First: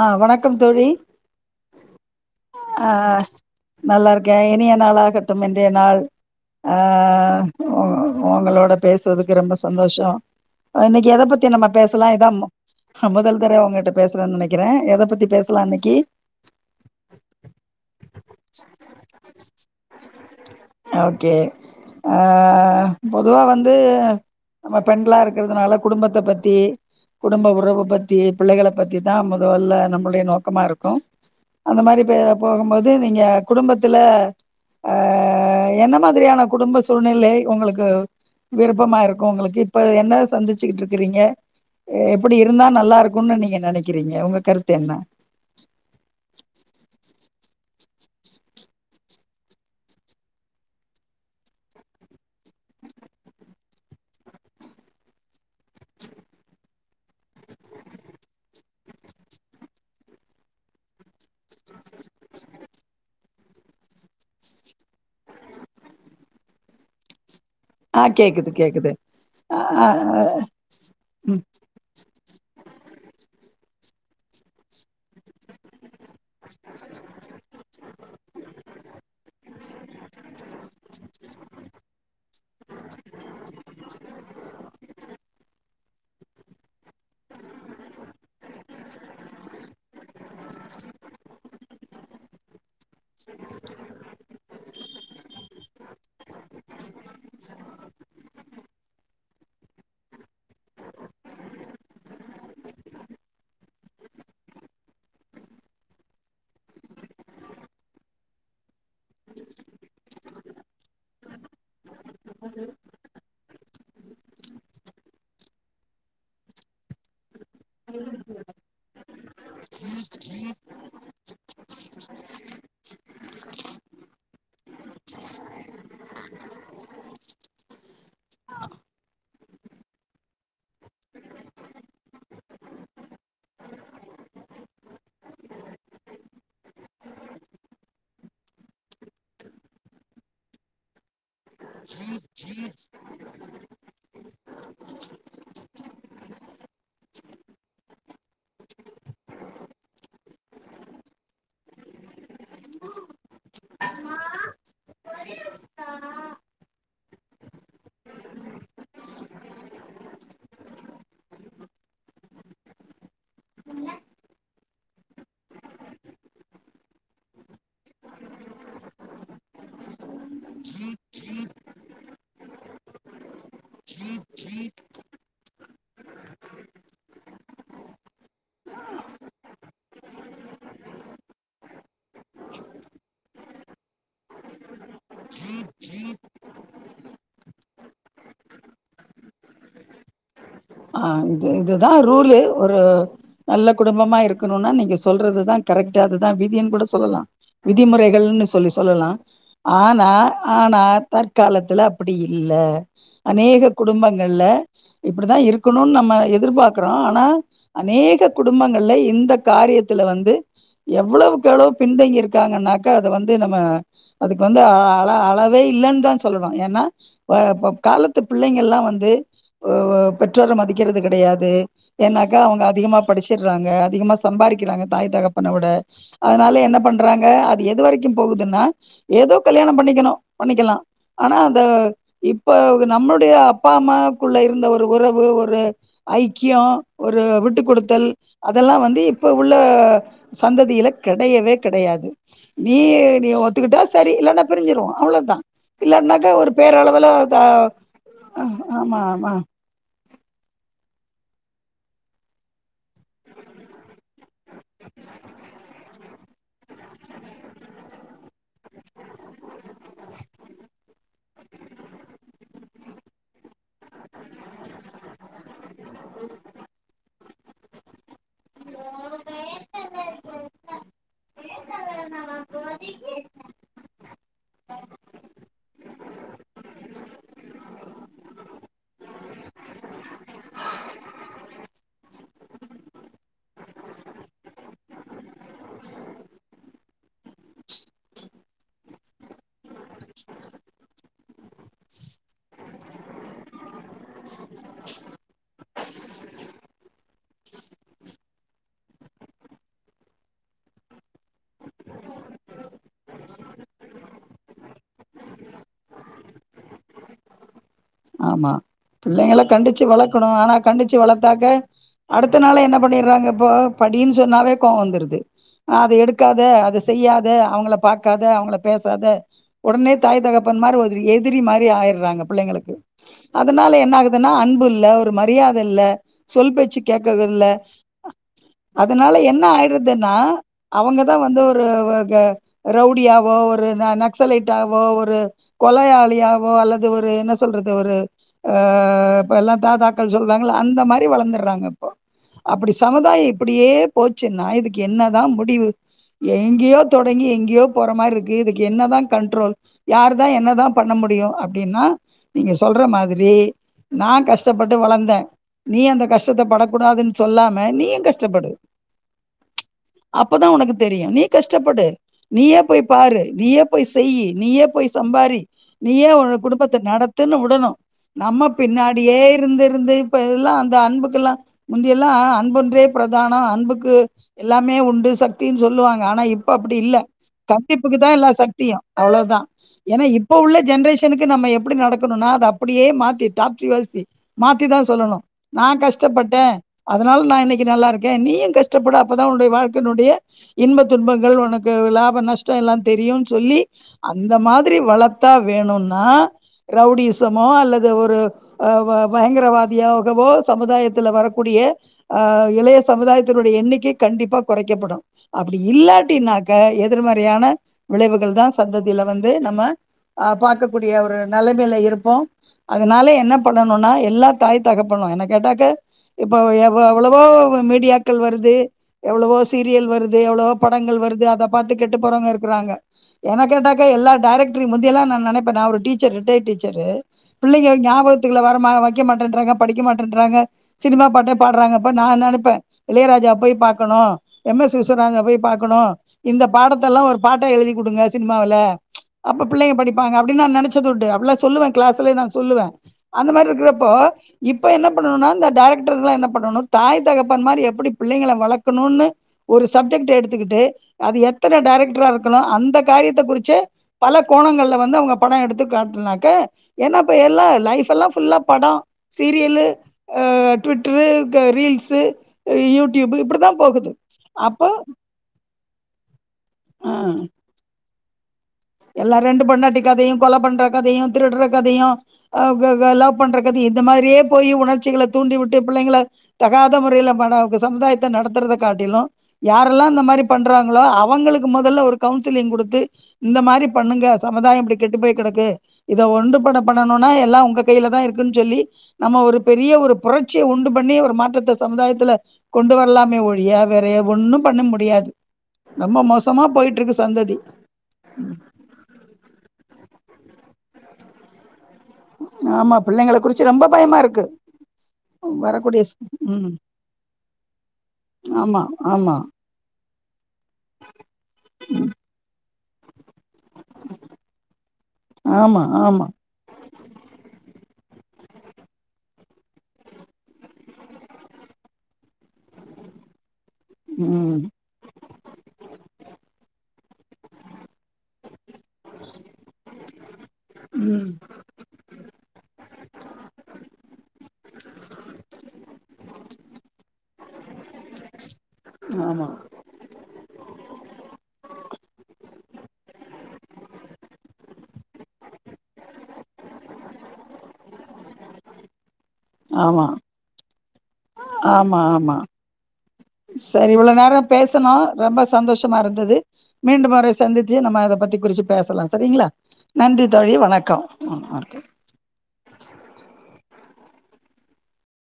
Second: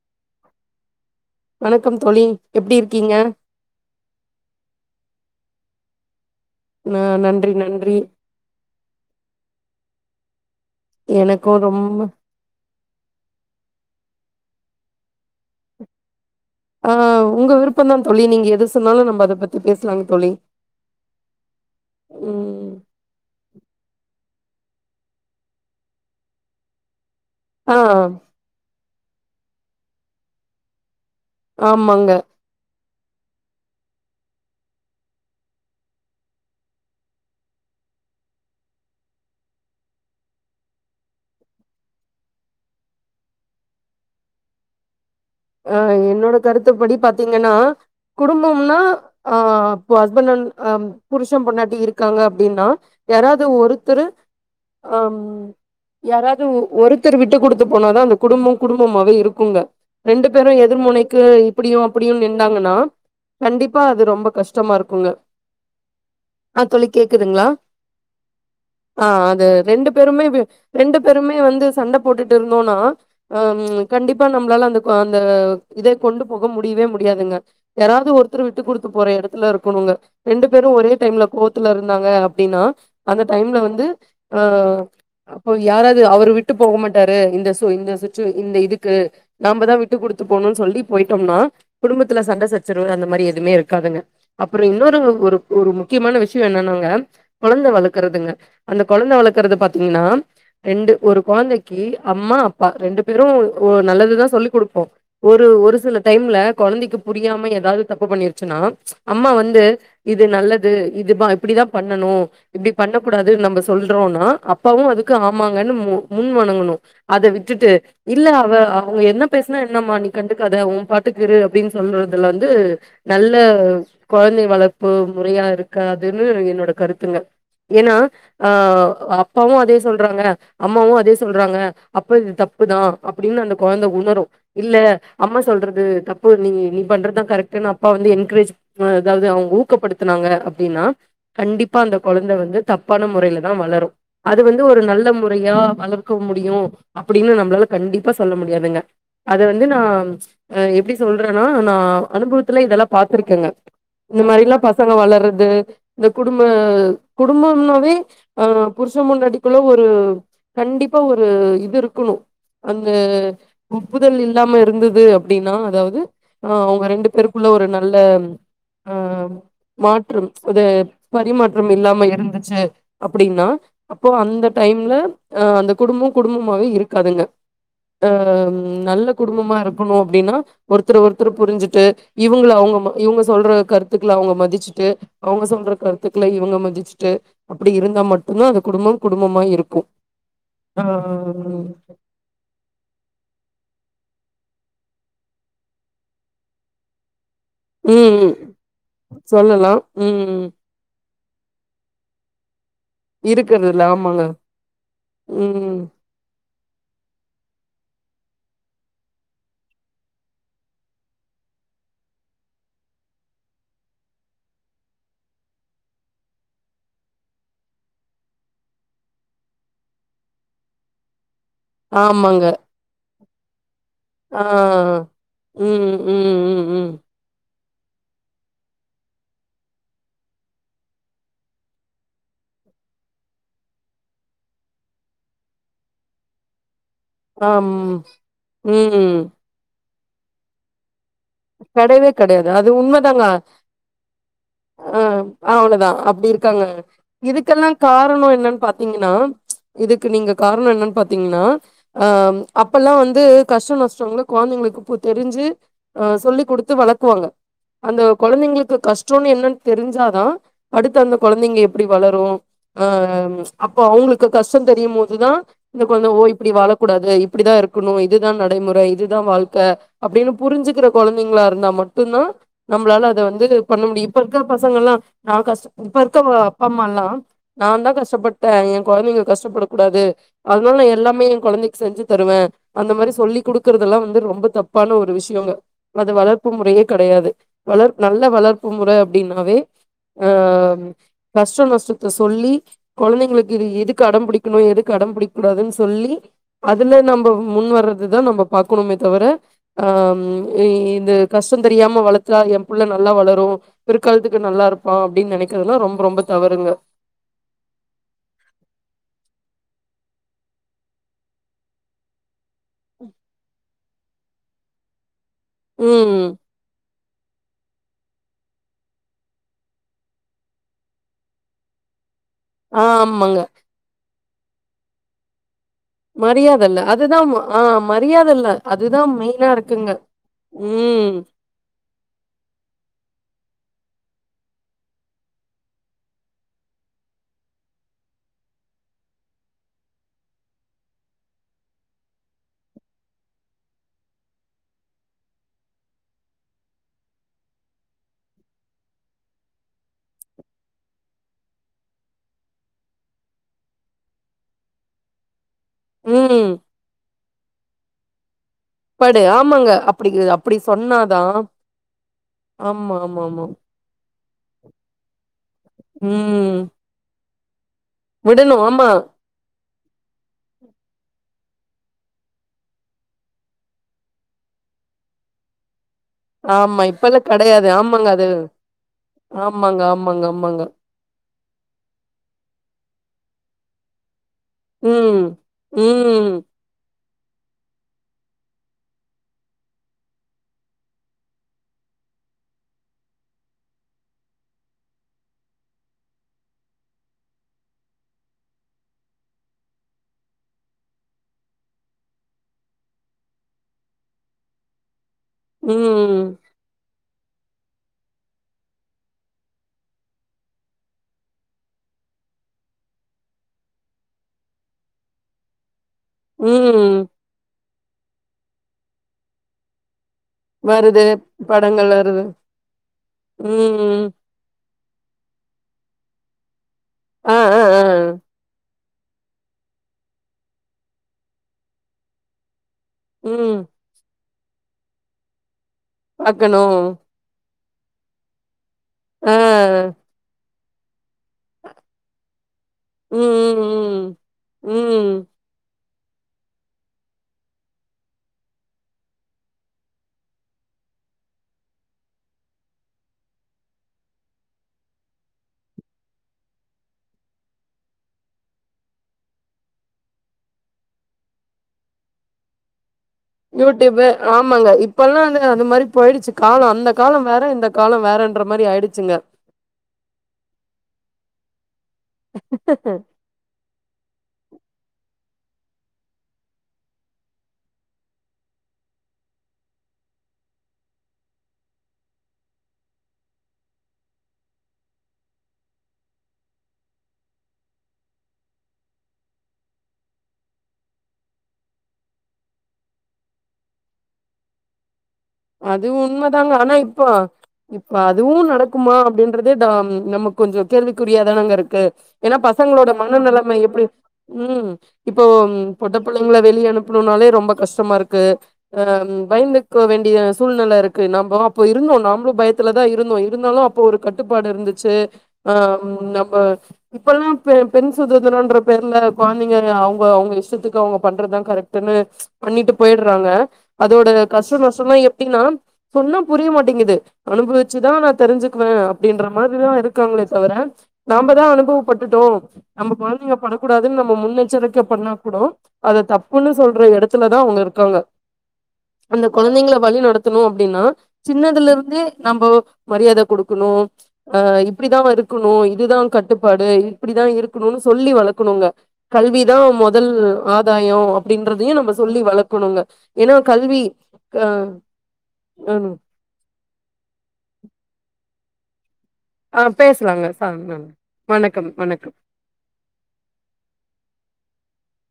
ஆ வணக்கம் தோழி வணக்கம் தோழி எப்டி ஆ இருக்கீங்க நல்லா இருக்கே இனிய நாளாகட்டும் இன்றைய நாள் ஆ ந நன்றி உ நன்றி உங்களோட பேசறதுக்கு ரொம்ப சந்தோஷ ஆ இன்னைக்கு எத பத்தி எனக்கு நம்ம ரொம்ப பேசலா இத மு முதல் தர உங்கட்ட பேச றே நெனைக்கிறே எத பத்தி பேசலா இன்னைக்கு ஆ உங்க விருப்பம் தான் தோழி நீங்க எது சொன்னாலு நம்ம அத பத்தி பேசலாங் தோழி அ ம் பொதுவா வந் வந்து நம்ம பெண்களா இருக்கிறதுனால குடும்பத்த பத்தி குடும்ப ஆ உறவு பத்தி பிள்ளைகள பத்தி தா முதல்ல நம்மளுடைய நோக்கமா இருக்கு அந்த மாரி ஆமாங்க பே போகும்போது நீங்க குடும்பத்துல அ என்ன மாதிரியான குடும்ப சூழ்நிலை உங்களுக்கு விருப்பமா இருக்கு உங்களுக்கு இப்ப என்ன சந்திச்சுக்கிட்டு இருக்கிறீங்க எப்டி இருந்தா நல்லா இருக்கும்னு நீங்க நெனைக்கிறீங்க உங்க கருத்து என்ன அ என்னோட கருத்தை படி பாத்தீங்கன்னா குடும்பம்னா அ இ ஹஸ்பண்ட்ஹ் புருஷம் பொண்ணாட்டி இருக்காங்க அப்படின்னா யாராவது ஒருத்தர் அ ம் யாராவது ஒருத்தர் விட்டு குடுத்து போனாதா அந்த குடும்பம் குடும்பமாவே இருக்குங்க ரெண்டு பேரு எதிர்முனைக்கு இப்டியு அப்டியு நிண்ணாங்கனா கண்டிப்பா அது ரொம்ப கஷ்டமா இருக்குங்க ஆ தோழி கேக்குதுங்ளா ஆ கேக்குது கேக்குது ஆ அது ஆ ஆ ரெண்டு ஆ, பேருமே வி ரெண்டு பேருமே ம் வந்து சண்ட போட்டுட்ருந்தோனா அ ம் கண்டிப்பா நம்ளால அந்த கோ அந்த இத கொண்டு போக முடியவே முடியாதுங்க யாராவது ஒரு தரு விட்டு குடுத்து போற எடத்துலருக்குனுங்க ரெண்டு பேரு ஒரே டைம்ல கோவத்துல இருந்தாங்க அப்டினா அந்த டைம்ல வந்து ஆ அப்போ யாராவது அவரு விட்டு போக மாட்டாரு இந்த சு இந்த சுச்சு இந்த இதுக்கு நாம்பதா விட்டு குடுத்து போனுன் சொல்லி போயிட்டம்னா குடும்பத்துல சண்ட சச் சரவு அந்த மாரி எதுமே இருக்காதுங்க அப்றோ இன்னொரு ஒரு ஒரு முக்கியமான விஷ்ய என்னனாங்க கொழந்த வளக்கறதுங்க அந்த கொழந்த வளக்கறது பாத்தீங்னா ரெண்டு ஒரு கொழந்தைக்கு அம்மா அப்பா ரெண்டு பேரு ஓ நல்லதுதா சொல்லிக் குடுப்போ ஒரு ஒரு சில டைம்ல கொழந்தைக்கு புரியாம ஏதாவது தப்பு பண்ணிருச்சுனா அம்மா வந்து இது நல்லது இது பா இப்டிதா பண்ணணு இப்டி பண்ணக்கூடாது நம்ப சொல்றோனா அப்பாவு அதுக்கு ஆமாங்கன் மு முன் வணங்கணு அத விட்டுட்டு இல்ல அவ அவுங்க என்ன பேஸ்னா என்னம்மா நீ கண்டுக்காத ஊ பாட்டுக்கிரு அப்டின் சொல்றதுல வந்து நல்ல கொழ ந்தை வளர்ப்பு முறையா இருக்காதுன்னு என்னோட கருத்துங்க ஏனா ஆ அப்பாவு அதே சொல்றாங்க அம்மாவு அதே சொல்றாங்க அப்ப இது தப் புதா அப்டின் அந்த கொழந்த உணரு இல்ல அம்மா சொல்றது தப்பு நீ நீ பண்றதா கரெட்டுன் அப்பா வந்து என்க்ரேஜ் எதாவது அவுங் ஊக்கப் படுத்துனாங்க அப்டினா கண்டிப்பா அந்த கொழந்த வந்து தப்பான முறைல தா வளரு அது வந்து ஒரு நல்ல முறையா வளர்க்க முடியு அப்டின்னு நம்பளால கண்டிப்பா சொல்ல முடியாதுங்க அத வந்து நா ப்ச் அ எப்டி சொல்றனா நா அனுபவத்துல இதெல்லா பாத்துருக்கேங்க இந்த மாரிலா பசங்க வளறது இந்த குடும்ப குடும்பம்னாவே அ புரு ச பொண்டாட்டிக்குள்ள ஒரு கண்டிப்பா ஒரு இது இருக்கணு அந்த ஒப்புதல் இல்லாம இருந்தது அப்டினா அதாவது ஆ அவுங்க ரெண்டு பேருக்குள்ள ஒரு நல்ல ஆ மாற்றம் அது பரிமாற்றம் இல்லாம இருந்துச்சி அப்டினா அப்போ அந்த டைம்ல அ அந்த குடும்பம் குடும்பமாவே இருக்காதுங்க ஆ ம் நல்ல குடும்பமா இருக்கணு அப்டினா ஒருத்தர் ஒருத்தரு புரிஞ்சிட்டு இவுங்லா அவுங்க ம இவுங்க சொல்ற கருத்துக்கள அவுங்க மதிச்ட்டு அவுங்க சொல்ற கருத்துக்கள இவுங்க மதிச்ட்டு அப்டி இருந்தா மட்டுதா அது குடும்பம் குடும்பமா இருக்கு ஆ இது இதுதா ரூலு ஒரு நல்ல குடும்பமா இருக்கணுனா நீங்க சொல்றது தா கரெக்ட்டு அதுதா விதின் கூட சொல்லலா ம் விதிமுறைகள்னு சொல்லி சொல்லலா சொல்லலா ஆனா ம் ஆனா தற்காலத்துல அப்டி இல்ல அநேக இருக்கறதுல ஆமாங்க குடும்பங்கள்ல இப்டிதா ம் இருக்கணுன் நம்ம எதிர்பாக்கறோ ஆனா அநேக குடும்பங்கள்ல இந்த காரியத்தில வந்து எவ்வளவுக் எவ்ளோ பின்தங்கி இருக்காங்கன்னாக்க அத வந்து நம்ம அதுக்கு வந்து அ அள அளவை இல்லன் தா சொல்லுவே ஏனா ப்ப இப்பப் காலத்து பிள்ளைங்கள்லா வந்து ஒ ஒ பெற்றோர மதிக்கிறது கெடையாது ஏனாக்கா ஆமாங்க அவுங்க அதிகமா படிச்சிறாங்க அதிகமா ஆ சம்பாரிக்கிறாங்க தாய் தகப்பன வுட ம் ம் அதனால ம் என்ன ம் பண்றாங்க அத எது வரைக்கு போகுதுன்னா ஏதோ கல்யாண பண்ணிக்கணு பண்ணிக்கலா ஆனா அந்த இப்ப நம்மளுடைய அப்பா அம்மாக்குள்ள இருந்த ஒ ரு உறவு ஒரு ஐக்கியோ ஒரு விட்டு ஆம் குடுத்தல் அதெல்லா வந்து ம் இப்ப உள்ள சந்ததியில கெடையவே கெடையாது கெடையவே அது நீயே உண்மதாங்க நீ ஒத்துக்கிட்டா சரி இல்லனா பிரிஞ்சிருவோ ஆ அவ்ளோதா அவ்ளோதா இல்ல அப்டி இருக்காங்க இதுக்கெல்லா காரணோ என்னன் ஆமா பாத்தீங்கனா ஆமா ப்ச் இதுக்கு நீங்க காரணோ என்னன் பாத்தீங்னா ஆ ம் அப்பெல்லா வந்து கஷ்டோ நஷ்டங்ளு கொழந்தைங்களுக் குப்பு தெரிஞ்சு ஆ சொல்லி் குடுத்து வெளக்குவாங்க அந்த கொலந்திங்ளுக்கு கஷ்டோன் என்னன் தெரிஞ்சாதா அடுத்து அந்த கொலந்தைங்க எப்டி வளரு ஆ ஆ அப்ப அவுங்ளுக்கு கஷ்டந் தெரியுமோது தா இந்த கொல்ந்த ஒ இப்புடி வாலக்கூடாது இப் இப்டிதா இருக்குணு இதுதா நடைமுற இதுதா வால்க்க அப்டின் புரிஞ்சிக்ற கொலந்தைங்ளா இர்ந்தா மட்டுந்தா நம்ளால அத வந்து பண்ண முடியு இப்ப இர்க்க பசங்கலா நா கஷ்ட இப்ப இருக்க வ அப்பாம்மால்லா நாந்தா கஷ்டப்பட்ட ஏ கொழந்தைங் கஷ்டப்படக் கூடாது அத்னால நா எல்லாமே ஏ கொலந்தைக் செஞ்சி தருவே அந்த மாரி சொல்லி குடுக்குறதுல்லா து ரொம்ப தப்பான ஒரு விஷியோங்க அது வளர்ப்பு முறயே கடயாது வளர்ப் நல்ல வளர்ப்பு முற அப்டின்னாவே ஆ கஷ்ட நஷ்ட த சொல்லி கொழந்தைங்ளுக்கு எதுக்கு அடம் புடிக்னு எதுக்கு அடம் புடிக் கூடாதுன்ஸ் சொல்லி அதுல நம்ப முன் வர்றதுதா நம்ப பாக்குனுமே தவர ஆ எ இது கஷ்டந் தெரியாம வளத்ரா ஏம் புள்ள நல்லா வளரு பிற்காலத்துக்கு நல்லாருப்பா அப்டின் நெனக் க்துலா ரொம் ரொம்ப தவறுங்க [inaudible] ஆமா பிள்ளைங்கள கண்டுச்சு வளக்கணு ஆனா கண்டுச்சு வளத்தாக்க அடுத் துனாலே என்ன பண்ணிற்றாங்க இப்போ படின் சொன்னாவே கோ வந்துருது அது ம் எடுக்காத அத செய்யாத அவங்கள பாக் க்காத அவுங்ள பேசாத ஒடனே தாய் தகப்பன் மாரி ஒதுரி எதுரி மாரி ஆயிற்றாங்க புள்ளைங்களுக்கு ஆமாங்க அதனால என்னாகுதுனா அன்பு இல்ல ஒரு மரியாத் இல்ல சொல் மரியாத இல்ல பேச்சு அதுதா கேக்கதுல்ல ஆ மரியாத இல்ல அதுதா அதனால என்ன மெயினா இருக்குங்க ஆயிட்றதென்னா ம் அவங்கதா வந்து ஒரு வ க ரவ்டியா போ ஒரு ந நக்சலைட்டாக்வோ ஒரு கொலயாளியாவோ அல்லது ஒரு என்ன சொல்றத் ஒரு ஆ இப்ப எல்லா தாதாக்கள் சொல்றாங்ல அந்த மாரி வளந்துற்றாங்க இப்போ அப்புடி சமுதாயி இப்புடியே போச்சுன்னா இதுக்கு என்னதா முடிவு ஏங்யோ தொடங்கி எங்யோ போற மார்ருக்கு இதுக்கு என்னதா கண்ட்ரோல் யார்தா என்னதா பண்ணம் முடியு அப்டின்னா நீங்க சொல்ற மாதுரி நா கஷ்ட்டப்பட்டு வளந்த நீ அந்த கஷ்ஷத்த ம் படக்கூடாதுன் சொல்லாம நீயு கஷ்ட்டப்படு படு ஆமாங்க அப்டி அப்பதா அப்டி உனக்கு தெரியு நீ சொன்னாதா கஷ்ட்டப்படு நீயே போய் ஆமா ஆமா பாரு ஆமா நீயேப் போய் செய்யி நீயே போய் சம்பாரி நீயே ஒழ ம் குடும்பத்த நடத்துனு உடனு நம்ம விடணு ஆமா பின்னாடியே இருந்து இருந்து இப்ப எல்லா அந்த அன்புக்கெல்லா முந்தியெல்லா அன்பொன்றே ப்ரதான அன்புக்கு எல்லாமே உண்டு சக்தின் சொல்லுவாங் ஆனா இப்ப அப்புடி ஆமா இல்ல இப்பல்லா கெடையாது கண்டிப்புக்கு ஆமாங்க தா அது எல்லா சக்தியு அவுளோதா ஆமாங்க ஏனா ஆமாங்க இப்ப உள்ள ஆமாங்க ஜென்ரேஷ் சனுக்கு நம்ம எப்புடி நடக்கணுனா அது அப்புடியே மாத்தி டாக்சிவர்சி மாத்திதா சொல்லணு ம் நா ம் கஷ்ட்டப்பட்டே அதனால நா இன்னக்கி நல்லாருக்கே நீயு கஷ்ட்டப்படு அப்பதா உன்னுடை வாழ்க்கெனொடிய இன்ப துன்பங்கள் ஒனக்கு லாப நஷ்ட எல்லா தெரியூன் சொல்லி அந்த மாதுரி வளத்தா வேணுன்னா ரவ்டிசமோ அல்லத ஒரு அ வ வயங்கரவாதியோகவோ சமுதாயத்துல வரக்கூடிய ஆ இளய சமுதாயத்தினுட எண்ணிக்கை கண்டிப்பா கொறக்கப்படு அப்டி ம் இல்லாட்டினாக்க எத் திர்மறையான விளைவுகள் தா சந்ததில வந்து நம்ம அ பாக்கக்கூடிய ஒரு நலமேல இருப்போ அதனால என்ன பண்ணணுனா எல்லா தாய் தகப்பனு என்ன கேட்டாக்க இப்ப எவ் ம் எவளவோ மீடியாக்கள் வருது எவ்ளவோ சீரியல் வருத் எவ்ளவோ படங்கள் வருது அத பாத்து படங்கள் கெட்டு வருது போறவ்ங்க இருக்குறாங்க என்ன கேட்டாக்க ம் எல்லா டேரெக் ட்ரி முந்தியல்லா நா நனைப்ப நா ஒரு டீ ச்ச ரிட்டை டீச்சரு ஆ ஆ புள்ளைங்க ஆ ஞாபகத்துக்குள்ள வர ம வக்க மட்டன்றாங்க படிக்க மாட்டன்றாங்க சினிம் ரா பாட்டே பட்டே பாட்றாங்கப்ப நா நனப்பே இளைராஜா போய் ம் பாக்கணு எம் எஸ் விஸ்வராஜன போய் பாக்கணு இந்த பாக்கணு பாடத்தெல்லா ஒரு பாட் டா எலுதி குடுங்க சின்மாவில் ஆ அப்ப புள்ளைங்க படிப்பாங்க அப்டினா நா நெனச் சதுண்டு அப்புலா சொல்லுவ கிளாஸுல ம் அந்த மாரி இருக்கறப்போ ம் இப்ப ம் என்ன ம் பண்ணணுன்னா இந்த டைரக்ட் டர்லா என்ன பண்ணணு தாய் தகப்பன் மாரி எப்பிடி பிள்ளைங்கள வளக்கணுன்னு ஒரு சப்ஜெக்ட் எடுத்துக்கிட்டு அது எத்தன டைரக்டரா இருக்கணு அந்த காரியத்த குறிச்சு பல கோணங்களல வந்து அவங்க படோ எடுத்து காட்டனாக்க என்னா ப்ப எல்லா லைஃபெல்லா ஃபுல்லா படோ சீரியல்லு அ ட் விட்டரு க்க ரீல்ஸு அ யூடியூப் இப்படிதான் போகுது யூடியூப்பு ஆமாங்க அப்போ இப்பல்லா அந்த அந்த மாரி போயிடுச்சு காலோ அந்த காலோ வேற இந்த காலோ வேற எல்லா ரெண்டு பொண்ணாட்டி கதையு கொல பண்ற கதையு திருடுற கதையு அ க க லவ் பண்றக்கத இத மாரியே போய் உணர்ச்சிகள தூண்டி உட்டு புள்ளைங்கள தகாத முறையில படோ இப்ப சமுதாயத்த நடத்துறத காட்டிலு யாரெல்லா இந்த மாரி பண்றாங்களோ அவங்களுக்கு மொதல்ல ஒரு கவுன்சிலிங் குடுத்து இந்த மாரி பண்ணுங்க சமுதாயோ இப்பிடி கெட்டு போய் கெடக்கு இத ஒன்றுபட பண்ணணுன்னா எல்லா உங்க கையில தா இருக்கு ன் சொல்லி நம்ம ஒரு பெரிய ஒரு புரட்சியை உண்டு பண்ணி ஒரு மாற்றத்த சமுதாயத்துல கொண்டு வரலாமே ஒழிய வேற ஒண்ணு பண்ண முடியாது அது ரொம்ப உண்ம மோசமா தாங்க ஆனா போயிட்டு இருக்கு இப்போ சந்ததி இப்ப அ அதுவு ம் நடக்குமா அப்டின்றதே டா நமக்கு கொஞ்சோ கேள்விக்குரியாதானங்க இருக் கு ஏன்னா ஆமா பசங்களோட பிள்ளைங்கள மன குறிச்சு நெலம ரொம்ப எப்பிடி பயமா இருக்கு ம் இப்போ வரக்கூடிய ஸ் பொட்ட புள்ளைங்கள ம் வெளியே அனுப்புணுனாலே ரொம்ப கஷ்டமாருக்கு ஆமா அ ஆமா பயந்துக்க வேண்டிய அ சூழ்நெல இருக்கு நம்ம அப்ப ம் இருந்தோ நம்பளு பயத்தல தா இ இருந்தோ இருந்தாலு அப்ப ஒரு கட்டுப்பாடு இருந்துச்சு அ ஆமா ஆமா நம்ப இப்பல்லா பெ பெண் சுதந்திரன்ற பேர்ல கெழந்தைங்க அவுங்க அவுங்க இஷ்டத்துக்கு அவுங்க பண்றதுதா கரெக்ட்ன்னு பண்ணிட்டு போயிட்றாங்க அதோட ம் கஸ்டோ நஸ்டோலா எப்டின்னா சொன்னா புரிய மாட்டேங்கிது அனுபவிச்சுதா நா தெரிஞ்சுக்குவேன்ன அப்டின்ற மாரிதா இருக்காங்களே தவற ம் நாம்ப தா அனுபவப்பட்டுட்டோ நம்ப கொழந்தைங்க படக்கூடாதுன்னு நம்ம முன்னெச்சரிக்கை பண்ணா கூடோ அத தப்புன்னு சொல்ற எடத்துல தா ங்க இருக்காங்க ஆமா ங்க வழி நடத்தணு அப்டின்னா சின்னதுலருந்தே நம்போ மரியாத குடுக்கணு அ இப்படிதா அவ இருக்கணு இதுதா கட்டுப்பாடு இந் இப்பிடிதா இருக்குணுன்னு சொல்லி வளக்குணுங்க கல்விதா ஆமா மொதல் ஆதாயோ அப்டின்றதையு ஆமா நம்ம ஆமா சொல்லி வளக்கணுங்க ஏன்னா கல்வி அ பேசனு ரொம்ப ம் சந்தோஷமாருந்தது மீண்டும் மொறை சந்திச்சு நம்ம அதப்பத்தி குறிச்சு பேசலாங் சரிங்களா ஆ நன்றி பேசலாங்க தோழி சா வணக்கம் வணக்கம் வணக்கம்